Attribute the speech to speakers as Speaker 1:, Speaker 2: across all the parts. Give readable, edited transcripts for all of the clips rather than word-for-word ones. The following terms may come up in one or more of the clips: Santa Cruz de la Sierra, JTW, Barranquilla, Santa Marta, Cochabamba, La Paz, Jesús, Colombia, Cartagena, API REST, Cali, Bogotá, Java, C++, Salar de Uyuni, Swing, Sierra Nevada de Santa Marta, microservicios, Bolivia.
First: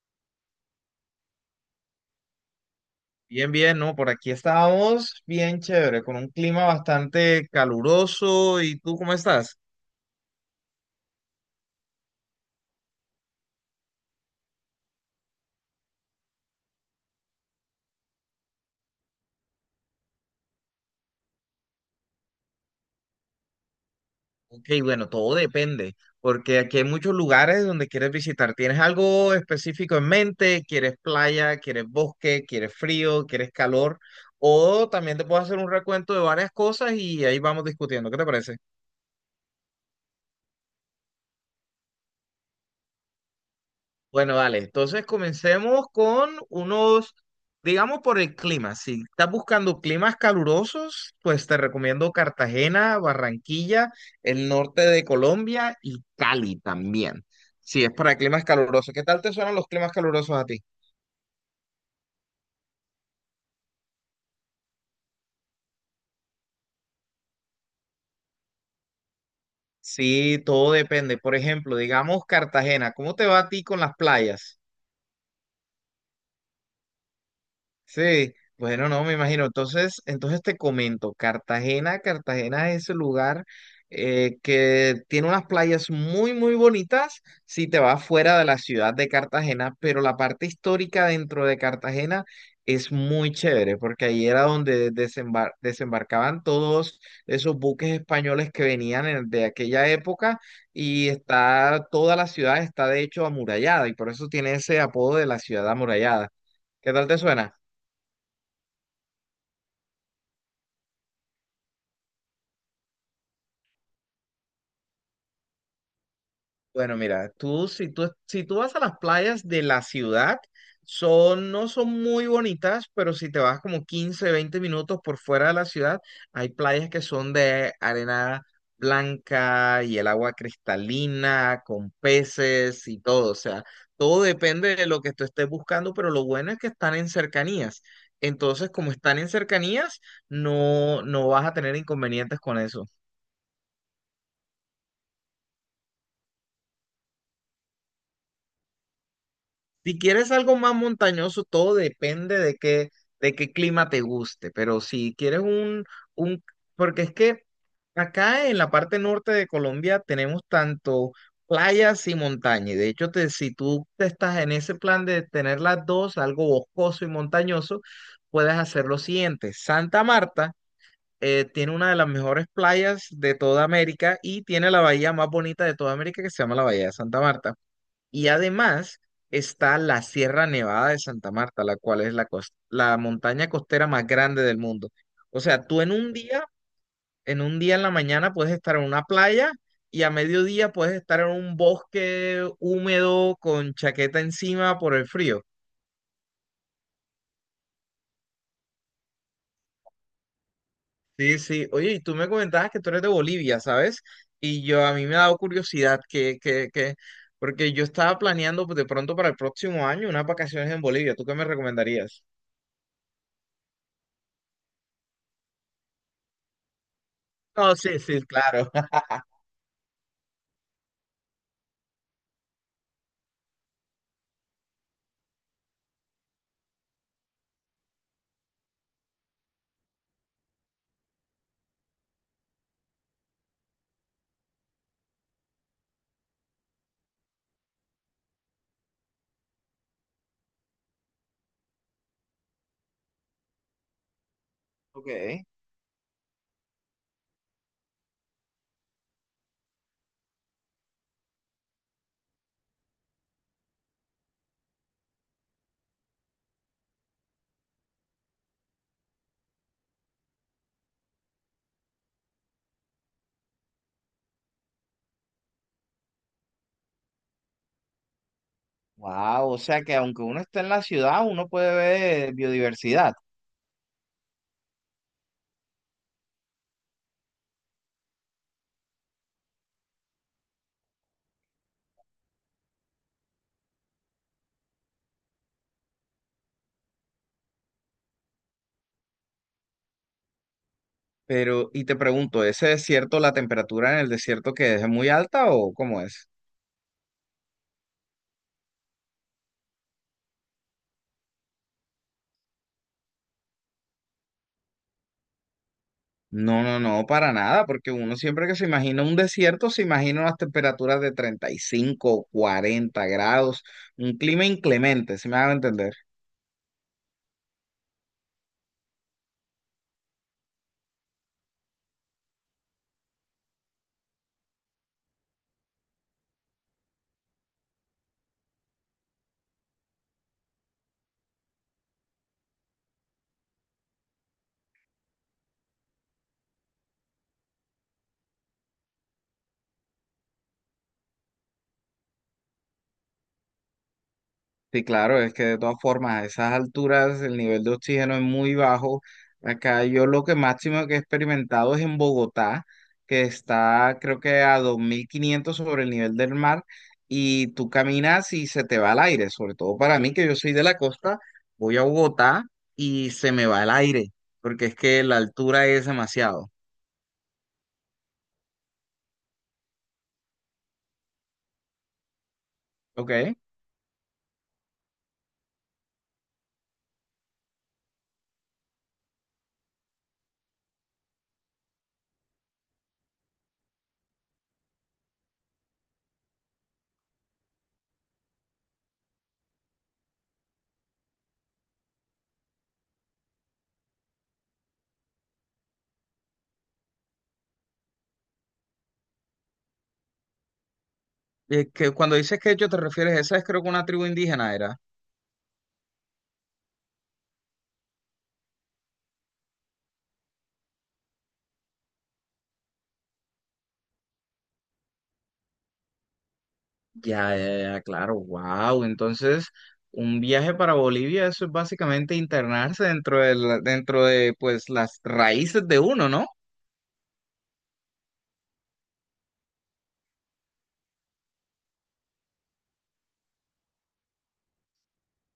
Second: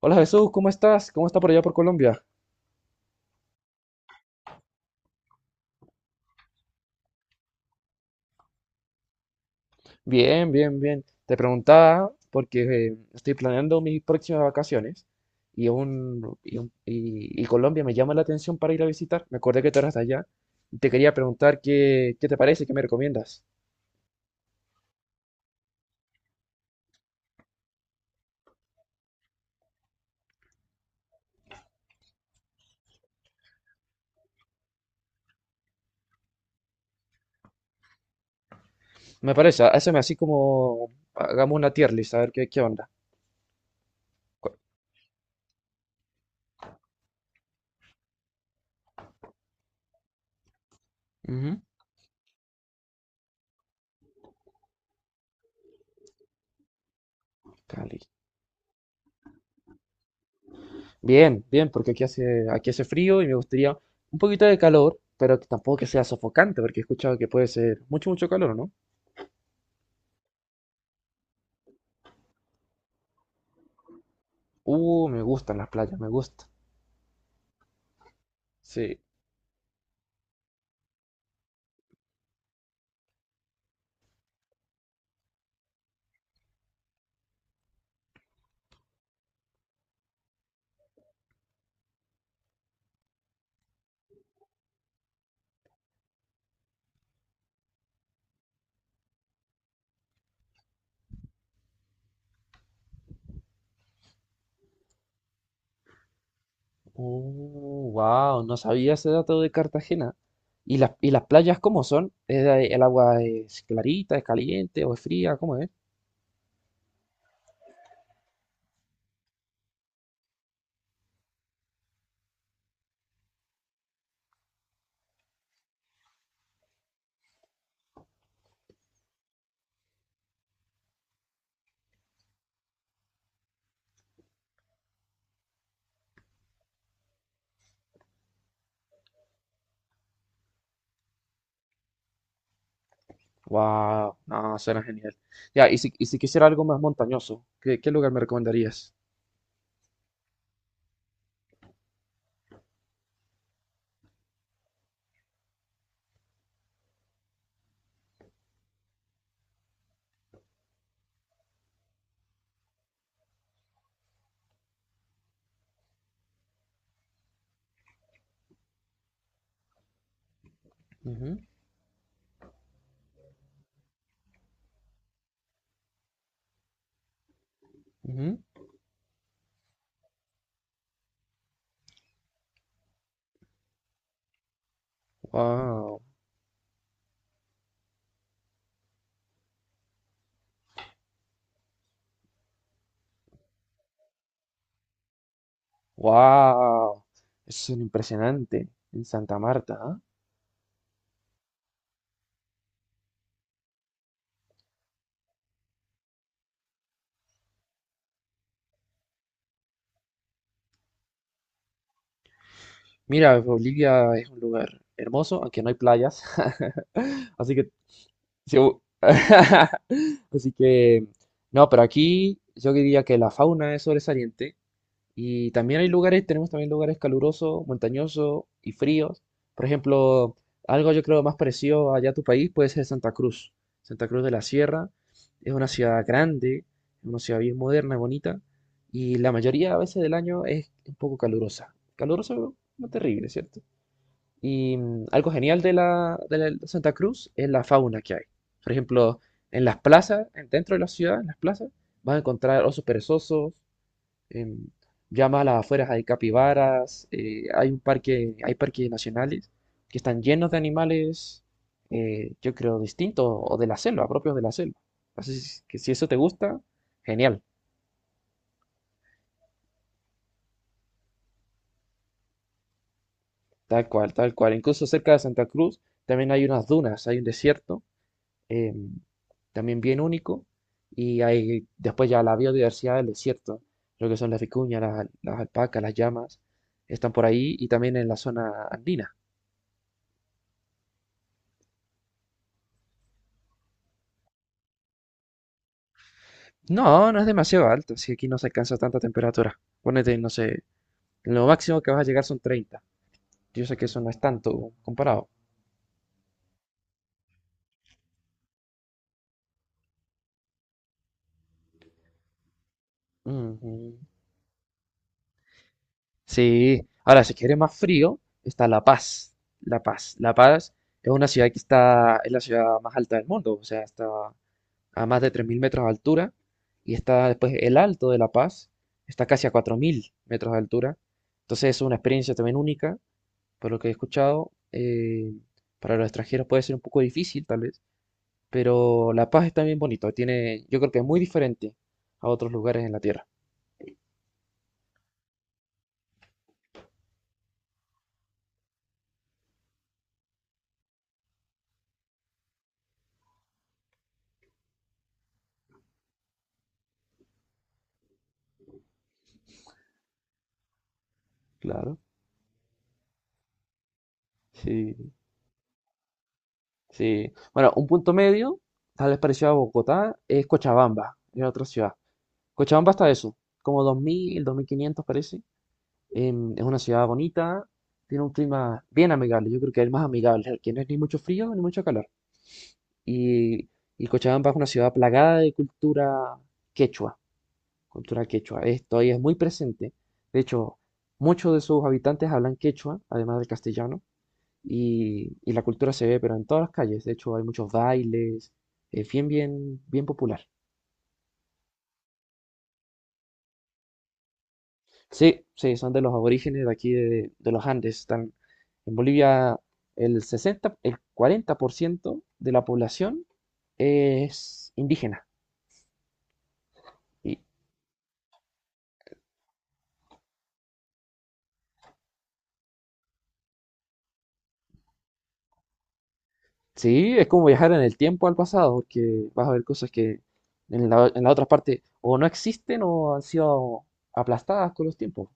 Speaker 1: Hola Jesús, ¿cómo estás? ¿Cómo está por allá por Colombia?
Speaker 2: Bien, bien, ¿no? Por aquí estábamos bien chévere, con un clima bastante caluroso. ¿Y tú cómo estás?
Speaker 1: Bien, bien, bien. Te preguntaba porque estoy planeando mis próximas vacaciones y Colombia me llama la atención para ir a visitar. Me acordé que tú eras de allá. Y te quería preguntar qué, te parece, qué me recomiendas.
Speaker 2: Ok, bueno, todo depende, porque aquí hay muchos lugares donde quieres visitar. ¿Tienes algo específico en mente? ¿Quieres playa? ¿Quieres bosque? ¿Quieres frío? ¿Quieres calor? O también te puedo hacer un recuento de varias cosas y ahí vamos discutiendo. ¿Qué te parece?
Speaker 1: Me parece, hazme así como hagamos una tier list, a ver qué onda.
Speaker 2: Bueno,
Speaker 1: Cu-
Speaker 2: vale, entonces comencemos con unos, digamos por el clima. Si estás buscando climas calurosos, pues te
Speaker 1: Ujú,
Speaker 2: recomiendo Cartagena, Barranquilla, el norte de Colombia y Cali también. Si es
Speaker 1: Cali.
Speaker 2: para climas calurosos, ¿qué tal te suenan los climas calurosos a ti?
Speaker 1: Bien, bien, porque aquí hace frío y me gustaría un poquito de calor, pero que tampoco que sea sofocante, porque he escuchado que puede ser mucho, mucho calor, ¿no?
Speaker 2: Sí, todo depende. Por ejemplo, digamos Cartagena, ¿cómo te va a ti con las playas?
Speaker 1: Me gustan las playas, me gusta.
Speaker 2: Sí, bueno,
Speaker 1: Sí.
Speaker 2: no, me imagino. Entonces, te comento, Cartagena es el lugar que tiene unas playas muy, muy bonitas si te vas fuera de la ciudad de Cartagena, pero la parte histórica dentro de Cartagena es muy chévere, porque ahí era donde desembarcaban todos esos buques españoles que venían de aquella época y está, toda la ciudad está de hecho amurallada y por eso tiene ese apodo de la ciudad amurallada. ¿Qué tal te suena?
Speaker 1: Wow, no sabía ese dato de Cartagena. ¿Y las playas cómo son? ¿El agua es clarita, es caliente o es fría? ¿Cómo es?
Speaker 2: Bueno, mira, tú si tú si tú vas a las playas de la ciudad, son no son muy bonitas, pero si te vas como 15 20 minutos por fuera de la ciudad, hay playas que son de arena blanca y el agua cristalina con peces y todo, o sea, todo depende de lo que tú estés buscando, pero lo bueno es que están en cercanías. Entonces, como están en cercanías, no vas a tener inconvenientes con eso.
Speaker 1: Wow, no, suena genial. Ya, y si quisiera algo más montañoso, ¿qué lugar me recomendarías?
Speaker 2: Si quieres algo más montañoso, todo depende de qué clima te guste, pero si quieres un, porque es que acá en la parte norte de Colombia tenemos tanto playas y montaña, y de hecho si tú te estás en ese plan de tener las dos, algo boscoso y montañoso, puedes hacer lo siguiente. Santa Marta
Speaker 1: Ujú,
Speaker 2: tiene una de las mejores playas de toda América y tiene la bahía más bonita de toda América que se llama la Bahía de Santa Marta. Y
Speaker 1: ujú.
Speaker 2: además está la Sierra Nevada de Santa Marta, la cual es la montaña costera más grande del mundo. O sea, tú en
Speaker 1: Wow,
Speaker 2: un día en la mañana puedes estar en una playa y a mediodía puedes estar en un bosque húmedo con chaqueta encima por el frío.
Speaker 1: wow, eso es impresionante en Santa Marta, ¿ah?
Speaker 2: Sí, sí. Oye, y tú me comentabas que tú eres de Bolivia, ¿sabes? Y yo a mí me ha dado curiosidad porque yo estaba planeando pues, de pronto para el próximo año unas vacaciones en Bolivia. ¿Tú qué me recomendarías?
Speaker 1: Mira, Bolivia es un lugar hermoso, aunque no hay playas, así que
Speaker 2: No, sí, sí,
Speaker 1: Sí,
Speaker 2: claro.
Speaker 1: así que, no, pero aquí yo diría que la fauna es sobresaliente y también hay lugares, tenemos también lugares calurosos, montañosos y fríos. Por ejemplo, algo yo creo más parecido allá a tu país puede ser Santa Cruz. Santa Cruz de la Sierra es una ciudad grande, es una ciudad bien moderna, bonita y la mayoría a veces del año es un poco calurosa. Calurosa, pero no terrible, ¿cierto? Y algo
Speaker 2: Ok.
Speaker 1: genial de la, de Santa Cruz es la fauna que hay. Por ejemplo, en las plazas, dentro de la ciudad, en las plazas, vas a encontrar osos perezosos, em, ya más a las afueras hay capibaras, hay un parque, hay parques nacionales que están llenos de animales, yo creo, distintos o de la selva, propios de la selva. Así es que si eso te gusta, genial,
Speaker 2: Wow, o sea que aunque uno está en la ciudad, uno puede ver biodiversidad.
Speaker 1: tal cual, tal cual. Incluso cerca de Santa Cruz también hay unas dunas, hay un desierto eh, también bien único. Y hay después ya la biodiversidad del desierto, lo que son las vicuñas, las alpacas, las llamas, están por ahí y también en la zona andina.
Speaker 2: Pero, y te pregunto, ¿ese desierto, la temperatura en el desierto que es muy alta o cómo es?
Speaker 1: No, no es demasiado alto, si aquí no se alcanza tanta temperatura. Ponete, no sé, lo máximo que vas a llegar son 30. Yo sé que eso no es tanto comparado.
Speaker 2: No, no, no, para nada, porque uno siempre que se imagina un desierto, se imagina unas temperaturas de 35, 40 grados,
Speaker 1: Ujú.
Speaker 2: un clima inclemente, si me hago entender.
Speaker 1: Sí, ahora si quieres más frío, está La Paz. La Paz. La Paz es una ciudad que está, es la ciudad más alta del mundo, o sea, está a más de 3.000 metros de altura, y está después el Alto de La Paz, está casi a 4.000 metros de altura. Entonces es una experiencia también única, por lo que he escuchado. Para los extranjeros puede ser un poco difícil, tal vez, pero La Paz es también bonito, tiene, yo creo que es muy diferente a otros lugares en la Tierra.
Speaker 2: Sí, claro, es que de todas formas, a esas alturas el nivel de oxígeno es muy bajo. Acá yo lo que máximo que he experimentado es en Bogotá, que está creo que a 2.500 sobre el nivel del mar y tú caminas y se te va el aire, sobre todo para mí que yo soy de la costa, voy a
Speaker 1: Claro,
Speaker 2: Bogotá y se me va el aire, porque es que
Speaker 1: sí,
Speaker 2: la altura es demasiado,
Speaker 1: sí. Bueno, un punto medio, tal vez parecido a Bogotá, es Cochabamba, es otra ciudad. Cochabamba está eso,
Speaker 2: ¿ok?
Speaker 1: como dos mil quinientos parece. Es una ciudad bonita, tiene un clima bien amigable, yo creo que es el más amigable, el que no es ni mucho frío ni mucho calor. Y, y Cochabamba es una ciudad plagada de cultura quechua, cultura quechua. Esto ahí es muy presente. De hecho, muchos de sus habitantes hablan quechua, además del castellano, y la cultura se ve, pero en todas las calles. De hecho, hay muchos bailes, es bien, bien, bien popular.
Speaker 2: Es que cuando dices que yo te refieres, esa es creo que una tribu indígena era.
Speaker 1: Sí, sí, son de los aborígenes de aquí de los Andes. Están en Bolivia el 60, el 40% de la población es indígena. Y
Speaker 2: Ya, ya, ya, claro, wow. Entonces, un viaje para Bolivia, eso es básicamente internarse dentro de, dentro de pues las raíces de uno, ¿no?
Speaker 1: sí, es como viajar en el tiempo al pasado, porque vas a ver cosas que en la otra parte o no existen o han sido aplastadas con los tiempos.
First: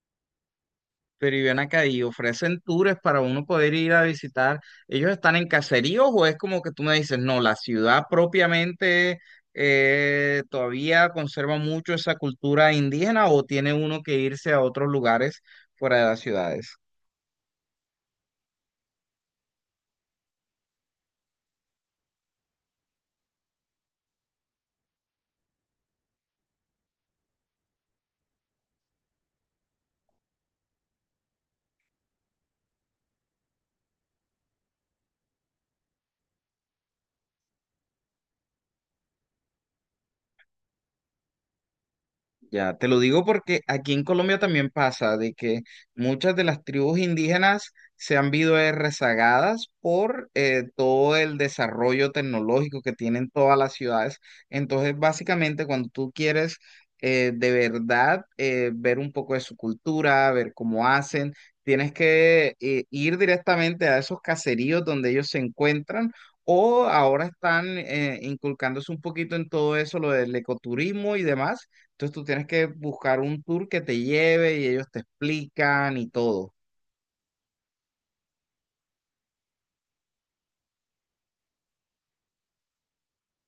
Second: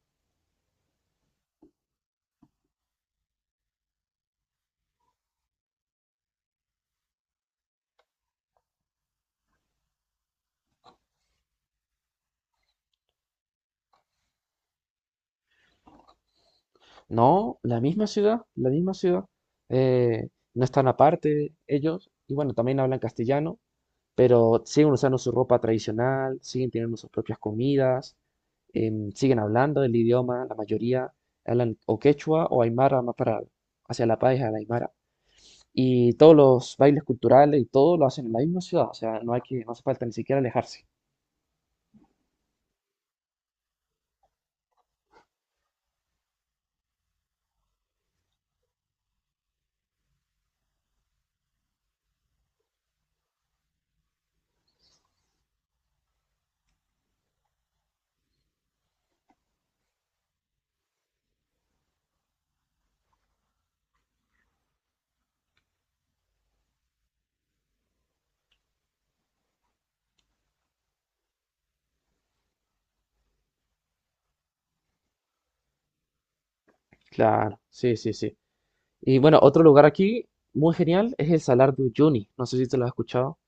Speaker 2: Pero y ven acá y ofrecen tours para uno poder ir a visitar. ¿Ellos están en caseríos o es como que tú me dices, no, la ciudad propiamente todavía conserva mucho esa cultura indígena o tiene uno que irse a otros lugares fuera de las ciudades?
Speaker 1: No, la misma ciudad, no están aparte ellos, y bueno, también hablan castellano. Pero siguen usando su ropa tradicional, siguen teniendo sus propias comidas, siguen hablando el idioma, la mayoría hablan o quechua o aymara más para hacia la pareja la aymara. Y todos los bailes culturales y todo lo hacen en la misma ciudad, o sea, no hay que, no hace falta ni siquiera alejarse.
Speaker 2: Ya, te lo digo porque aquí en Colombia también pasa de que muchas de las tribus indígenas se han visto rezagadas por todo el desarrollo tecnológico que tienen todas las ciudades. Entonces, básicamente, cuando tú quieres de verdad ver un poco de su cultura, ver cómo hacen, tienes que ir directamente a esos caseríos donde ellos se encuentran. O ahora están inculcándose un poquito en todo eso, lo del ecoturismo y demás, entonces tú tienes que buscar un tour que te lleve y ellos te explican y todo.
Speaker 1: Claro, sí, sí, sí. Y bueno, otro lugar aquí muy genial es el Salar de Uyuni, no sé si te lo has escuchado,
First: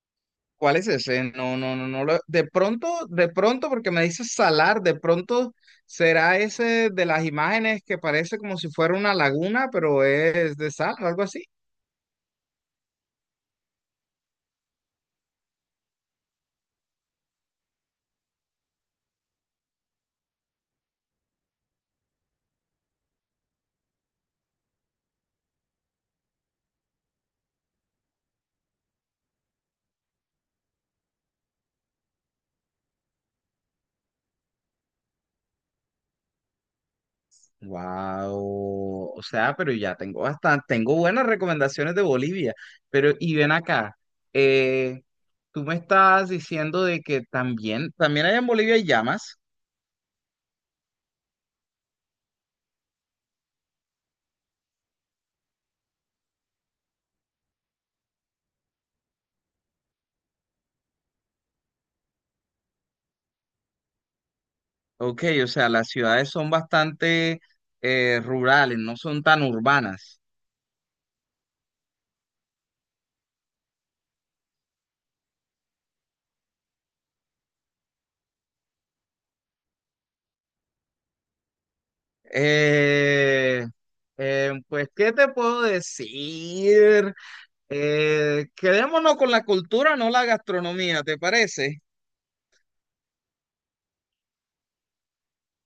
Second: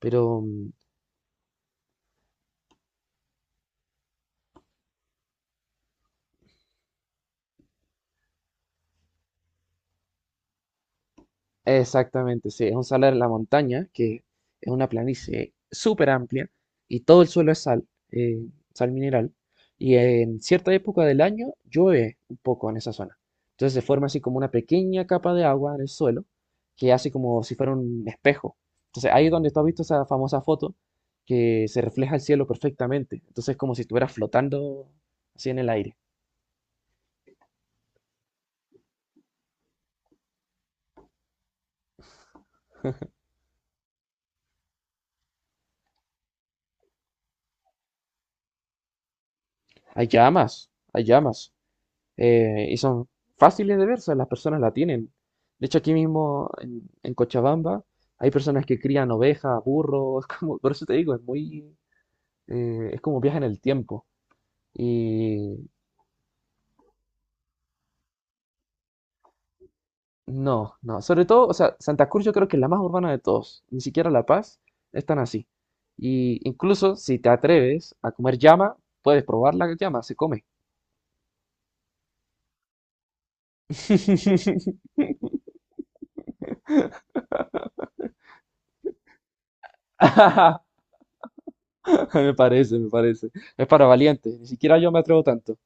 Speaker 1: pero
Speaker 2: ¿Cuál es ese? No, no, no, no. De pronto, porque me dices salar, de pronto será ese de las imágenes que parece como si fuera una laguna, pero es de sal o algo así.
Speaker 1: exactamente, sí, es un salar en la montaña, que es una planicie súper amplia y todo el suelo es sal, sal mineral. Y en cierta época del año llueve un poco en esa zona. Entonces se forma así como una pequeña capa de agua en el suelo que hace como si fuera un espejo. Entonces ahí es donde tú has visto esa famosa foto que se refleja el cielo perfectamente. Entonces es como si estuvieras flotando así en el aire.
Speaker 2: Wow, o sea, pero ya tengo bastante, tengo buenas recomendaciones de Bolivia, pero y ven acá, eh, tú me estás diciendo de que también allá en Bolivia hay llamas.
Speaker 1: Hay llamas, hay llamas. Y son fáciles de ver, o sea, las personas la tienen. De hecho, aquí mismo en Cochabamba hay personas que crían ovejas, burros, es como, por eso te digo, es muy, es como viaje en el tiempo.
Speaker 2: Ok, o
Speaker 1: Y
Speaker 2: sea, las ciudades son bastante rurales, no son tan urbanas.
Speaker 1: no, no, sobre todo, o sea, Santa Cruz yo creo que es la más urbana de todos, ni siquiera La Paz es tan así. Y incluso si te atreves a comer llama, puedes probar la llama, se come.
Speaker 2: Eh, pues, ¿qué te puedo decir? Quedémonos con la cultura, no la gastronomía, ¿te parece?
Speaker 1: Me parece, me parece. Es para valientes, ni siquiera yo me atrevo tanto.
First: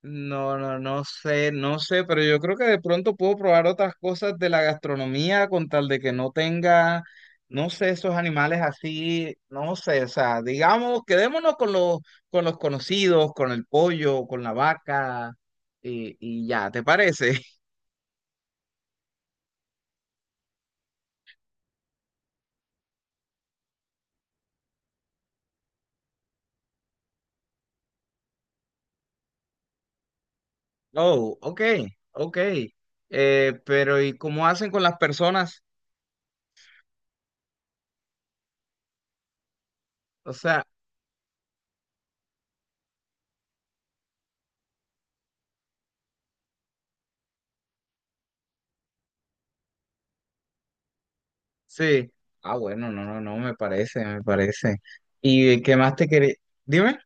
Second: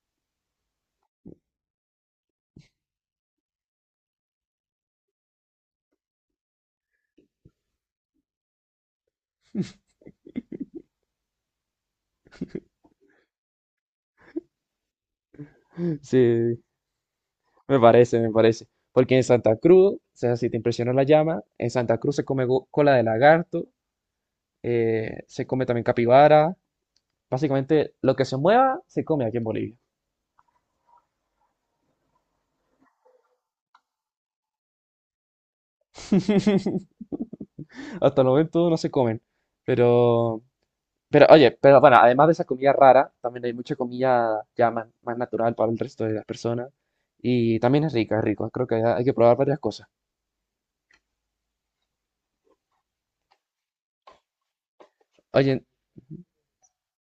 Speaker 2: No, no, no sé, no sé, pero yo creo que de pronto puedo probar otras cosas de la gastronomía con tal de que no tenga, no sé, esos animales así, no sé, o sea, digamos, quedémonos con los conocidos, con el pollo, con la vaca, y
Speaker 1: Sí.
Speaker 2: ya, ¿te parece?
Speaker 1: Me parece, me parece. Porque en Santa Cruz, o sea, si te impresiona la llama, en Santa Cruz se come cola de lagarto, se come también capibara. Básicamente, lo que se mueva, se come aquí en Bolivia.
Speaker 2: Oh, ok, ok. Pero ¿y cómo hacen con las personas?
Speaker 1: Hasta el momento no se comen.
Speaker 2: O
Speaker 1: Pero,
Speaker 2: sea,
Speaker 1: pero oye, pero bueno, además de esa comida rara, también hay mucha comida ya más, más natural para el resto de las personas. Y también es rica, es rico. Creo que hay que probar varias cosas.
Speaker 2: sí. Ah, bueno, no, no, no, me parece, me parece. ¿Y
Speaker 1: Oye,
Speaker 2: qué más te quería? Dime.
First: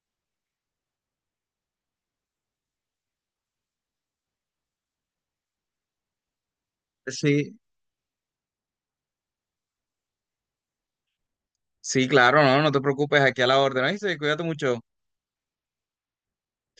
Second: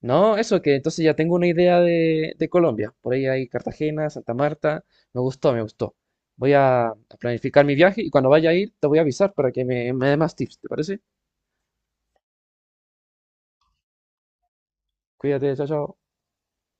Speaker 1: no, eso que entonces ya tengo una idea de Colombia. Por ahí hay Cartagena, Santa Marta. Me gustó, me gustó. Voy a
Speaker 2: Sí.
Speaker 1: planificar mi viaje y cuando vaya a ir te voy a avisar para que me dé más tips, ¿te parece?
Speaker 2: Sí, claro, no, no te preocupes, aquí a la orden. Ahí cuídate mucho.
Speaker 1: Cuídate, chao, chao.